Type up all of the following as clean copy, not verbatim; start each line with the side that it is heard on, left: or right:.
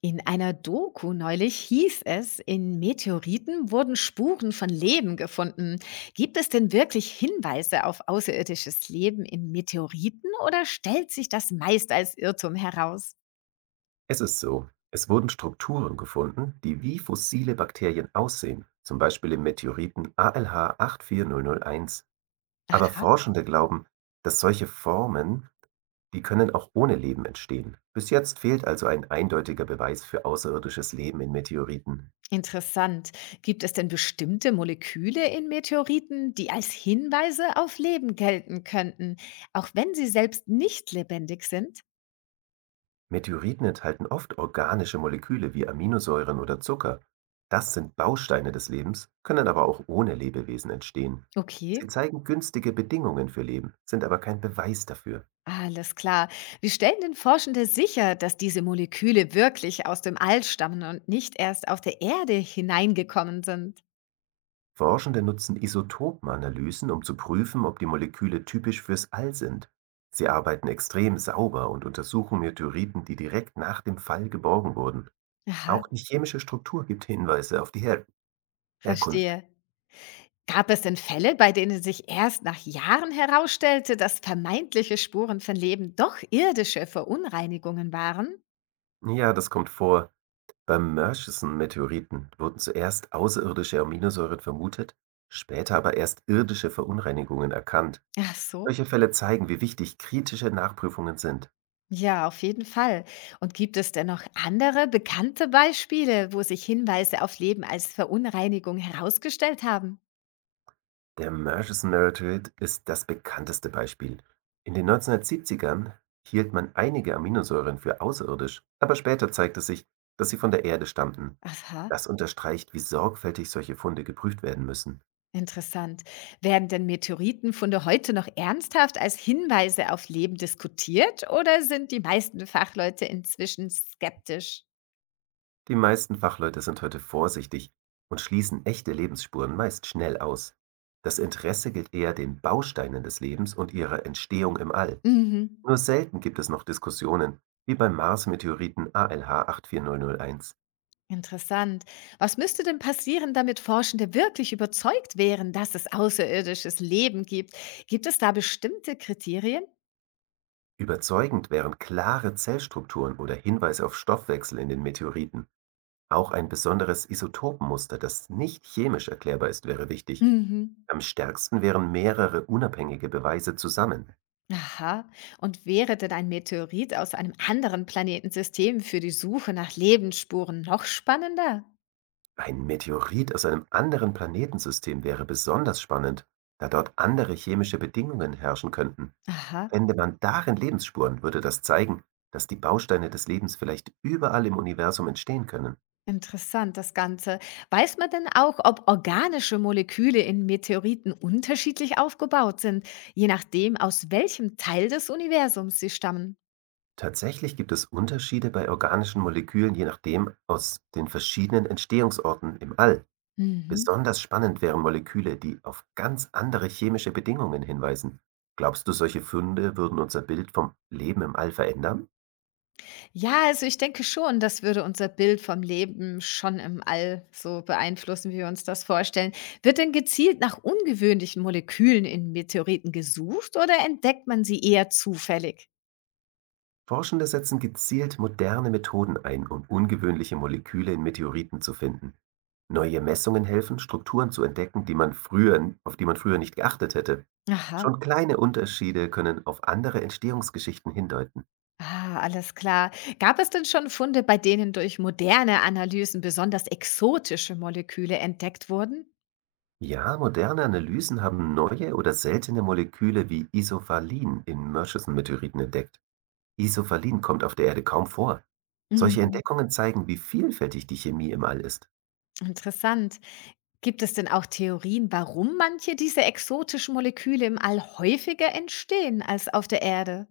left: In einer Doku neulich hieß es, in Meteoriten wurden Spuren von Leben gefunden. Gibt es denn wirklich Hinweise auf außerirdisches Leben in Meteoriten oder stellt sich das meist als Irrtum heraus?
right: Es ist so, es wurden Strukturen gefunden, die wie fossile Bakterien aussehen, zum Beispiel im Meteoriten ALH 84001. Aber
left: Aha,
right: Forschende glauben, dass solche Formen, die können auch ohne Leben entstehen. Bis jetzt fehlt also ein eindeutiger Beweis für außerirdisches Leben in Meteoriten.
left: interessant. Gibt es denn bestimmte Moleküle in Meteoriten, die als Hinweise auf Leben gelten könnten, auch wenn sie selbst nicht lebendig sind?
right: Meteoriten enthalten oft organische Moleküle wie Aminosäuren oder Zucker. Das sind Bausteine des Lebens, können aber auch ohne Lebewesen entstehen. Sie
left: Okay.
right: zeigen günstige Bedingungen für Leben, sind aber kein Beweis dafür.
left: Alles klar. Wie stellen denn Forschende sicher, dass diese Moleküle wirklich aus dem All stammen und nicht erst auf der Erde hineingekommen sind?
right: Forschende nutzen Isotopenanalysen, um zu prüfen, ob die Moleküle typisch fürs All sind. Sie arbeiten extrem sauber und untersuchen Meteoriten, die direkt nach dem Fall geborgen wurden.
left: Aha,
right: Auch die chemische Struktur gibt Hinweise auf die Herkunft.
left: verstehe. Gab es denn Fälle, bei denen sich erst nach Jahren herausstellte, dass vermeintliche Spuren von Leben doch irdische Verunreinigungen waren?
right: Ja, das kommt vor. Beim Murchison-Meteoriten wurden zuerst außerirdische Aminosäuren vermutet, später aber erst irdische Verunreinigungen erkannt.
left: Ach so.
right: Solche Fälle zeigen, wie wichtig kritische Nachprüfungen sind.
left: Ja, auf jeden Fall. Und gibt es denn noch andere bekannte Beispiele, wo sich Hinweise auf Leben als Verunreinigung herausgestellt haben?
right: Der Murchison Miracle ist das bekannteste Beispiel. In den 1970ern hielt man einige Aminosäuren für außerirdisch, aber später zeigte sich, dass sie von der Erde stammten.
left: Aha.
right: Das unterstreicht, wie sorgfältig solche Funde geprüft werden müssen.
left: Interessant. Werden denn Meteoritenfunde heute noch ernsthaft als Hinweise auf Leben diskutiert oder sind die meisten Fachleute inzwischen skeptisch?
right: Die meisten Fachleute sind heute vorsichtig und schließen echte Lebensspuren meist schnell aus. Das Interesse gilt eher den Bausteinen des Lebens und ihrer Entstehung im All.
left: Mhm.
right: Nur selten gibt es noch Diskussionen, wie beim Mars-Meteoriten ALH 84001.
left: Interessant. Was müsste denn passieren, damit Forschende wirklich überzeugt wären, dass es außerirdisches Leben gibt? Gibt es da bestimmte Kriterien?
right: Überzeugend wären klare Zellstrukturen oder Hinweise auf Stoffwechsel in den Meteoriten. Auch ein besonderes Isotopenmuster, das nicht chemisch erklärbar ist, wäre wichtig.
left: Mhm.
right: Am stärksten wären mehrere unabhängige Beweise zusammen.
left: Aha. Und wäre denn ein Meteorit aus einem anderen Planetensystem für die Suche nach Lebensspuren noch spannender?
right: Ein Meteorit aus einem anderen Planetensystem wäre besonders spannend, da dort andere chemische Bedingungen herrschen könnten.
left: Aha.
right: Fände man darin Lebensspuren, würde das zeigen, dass die Bausteine des Lebens vielleicht überall im Universum entstehen können.
left: Interessant, das Ganze. Weiß man denn auch, ob organische Moleküle in Meteoriten unterschiedlich aufgebaut sind, je nachdem, aus welchem Teil des Universums sie stammen?
right: Tatsächlich gibt es Unterschiede bei organischen Molekülen, je nachdem aus den verschiedenen Entstehungsorten im All.
left: Mhm.
right: Besonders spannend wären Moleküle, die auf ganz andere chemische Bedingungen hinweisen. Glaubst du, solche Funde würden unser Bild vom Leben im All verändern?
left: Ja, also ich denke schon, das würde unser Bild vom Leben schon im All so beeinflussen, wie wir uns das vorstellen. Wird denn gezielt nach ungewöhnlichen Molekülen in Meteoriten gesucht oder entdeckt man sie eher zufällig?
right: Forschende setzen gezielt moderne Methoden ein, um ungewöhnliche Moleküle in Meteoriten zu finden. Neue Messungen helfen, Strukturen zu entdecken, die man früher, auf die man früher nicht geachtet hätte.
left: Aha.
right: Schon kleine Unterschiede können auf andere Entstehungsgeschichten hindeuten.
left: Ah, alles klar. Gab es denn schon Funde, bei denen durch moderne Analysen besonders exotische Moleküle entdeckt wurden?
right: Ja, moderne Analysen haben neue oder seltene Moleküle wie Isovalin in Murchison-Meteoriten entdeckt. Isovalin kommt auf der Erde kaum vor. Solche
left: Mhm.
right: Entdeckungen zeigen, wie vielfältig die Chemie im All ist.
left: Interessant. Gibt es denn auch Theorien, warum manche dieser exotischen Moleküle im All häufiger entstehen als auf der Erde?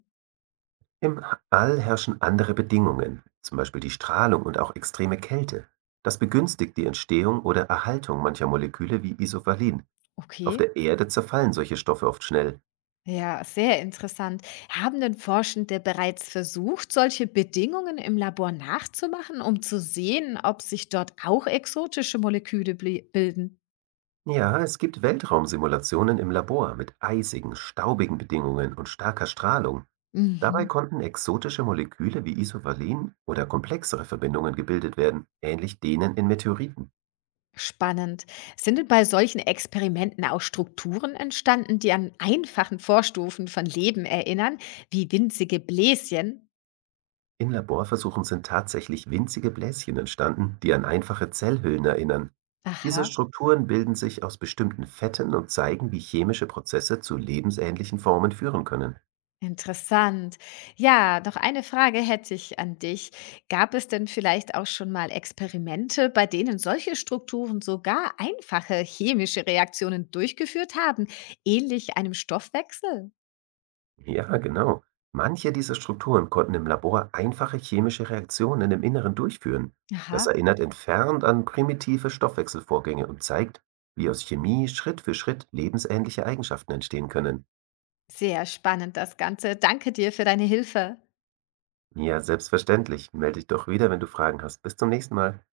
right: Im All herrschen andere Bedingungen, zum Beispiel die Strahlung und auch extreme Kälte. Das begünstigt die Entstehung oder Erhaltung mancher Moleküle wie Isovalin. Auf
left: Okay.
right: der Erde zerfallen solche Stoffe oft schnell.
left: Ja, sehr interessant. Haben denn Forschende bereits versucht, solche Bedingungen im Labor nachzumachen, um zu sehen, ob sich dort auch exotische Moleküle bilden?
right: Ja, es gibt Weltraumsimulationen im Labor mit eisigen, staubigen Bedingungen und starker Strahlung. Dabei
left: Mhm.
right: konnten exotische Moleküle wie Isovalin oder komplexere Verbindungen gebildet werden, ähnlich denen in Meteoriten.
left: Spannend. Sind denn bei solchen Experimenten auch Strukturen entstanden, die an einfachen Vorstufen von Leben erinnern, wie winzige Bläschen?
right: In Laborversuchen sind tatsächlich winzige Bläschen entstanden, die an einfache Zellhüllen erinnern. Diese
left: Aha,
right: Strukturen bilden sich aus bestimmten Fetten und zeigen, wie chemische Prozesse zu lebensähnlichen Formen führen können.
left: interessant. Ja, noch eine Frage hätte ich an dich. Gab es denn vielleicht auch schon mal Experimente, bei denen solche Strukturen sogar einfache chemische Reaktionen durchgeführt haben, ähnlich einem Stoffwechsel?
right: Ja, genau. Manche dieser Strukturen konnten im Labor einfache chemische Reaktionen im Inneren durchführen. Das
left: Aha,
right: erinnert entfernt an primitive Stoffwechselvorgänge und zeigt, wie aus Chemie Schritt für Schritt lebensähnliche Eigenschaften entstehen können.
left: sehr spannend das Ganze. Danke dir für deine Hilfe.
right: Ja, selbstverständlich. Melde dich doch wieder, wenn du Fragen hast. Bis zum nächsten Mal.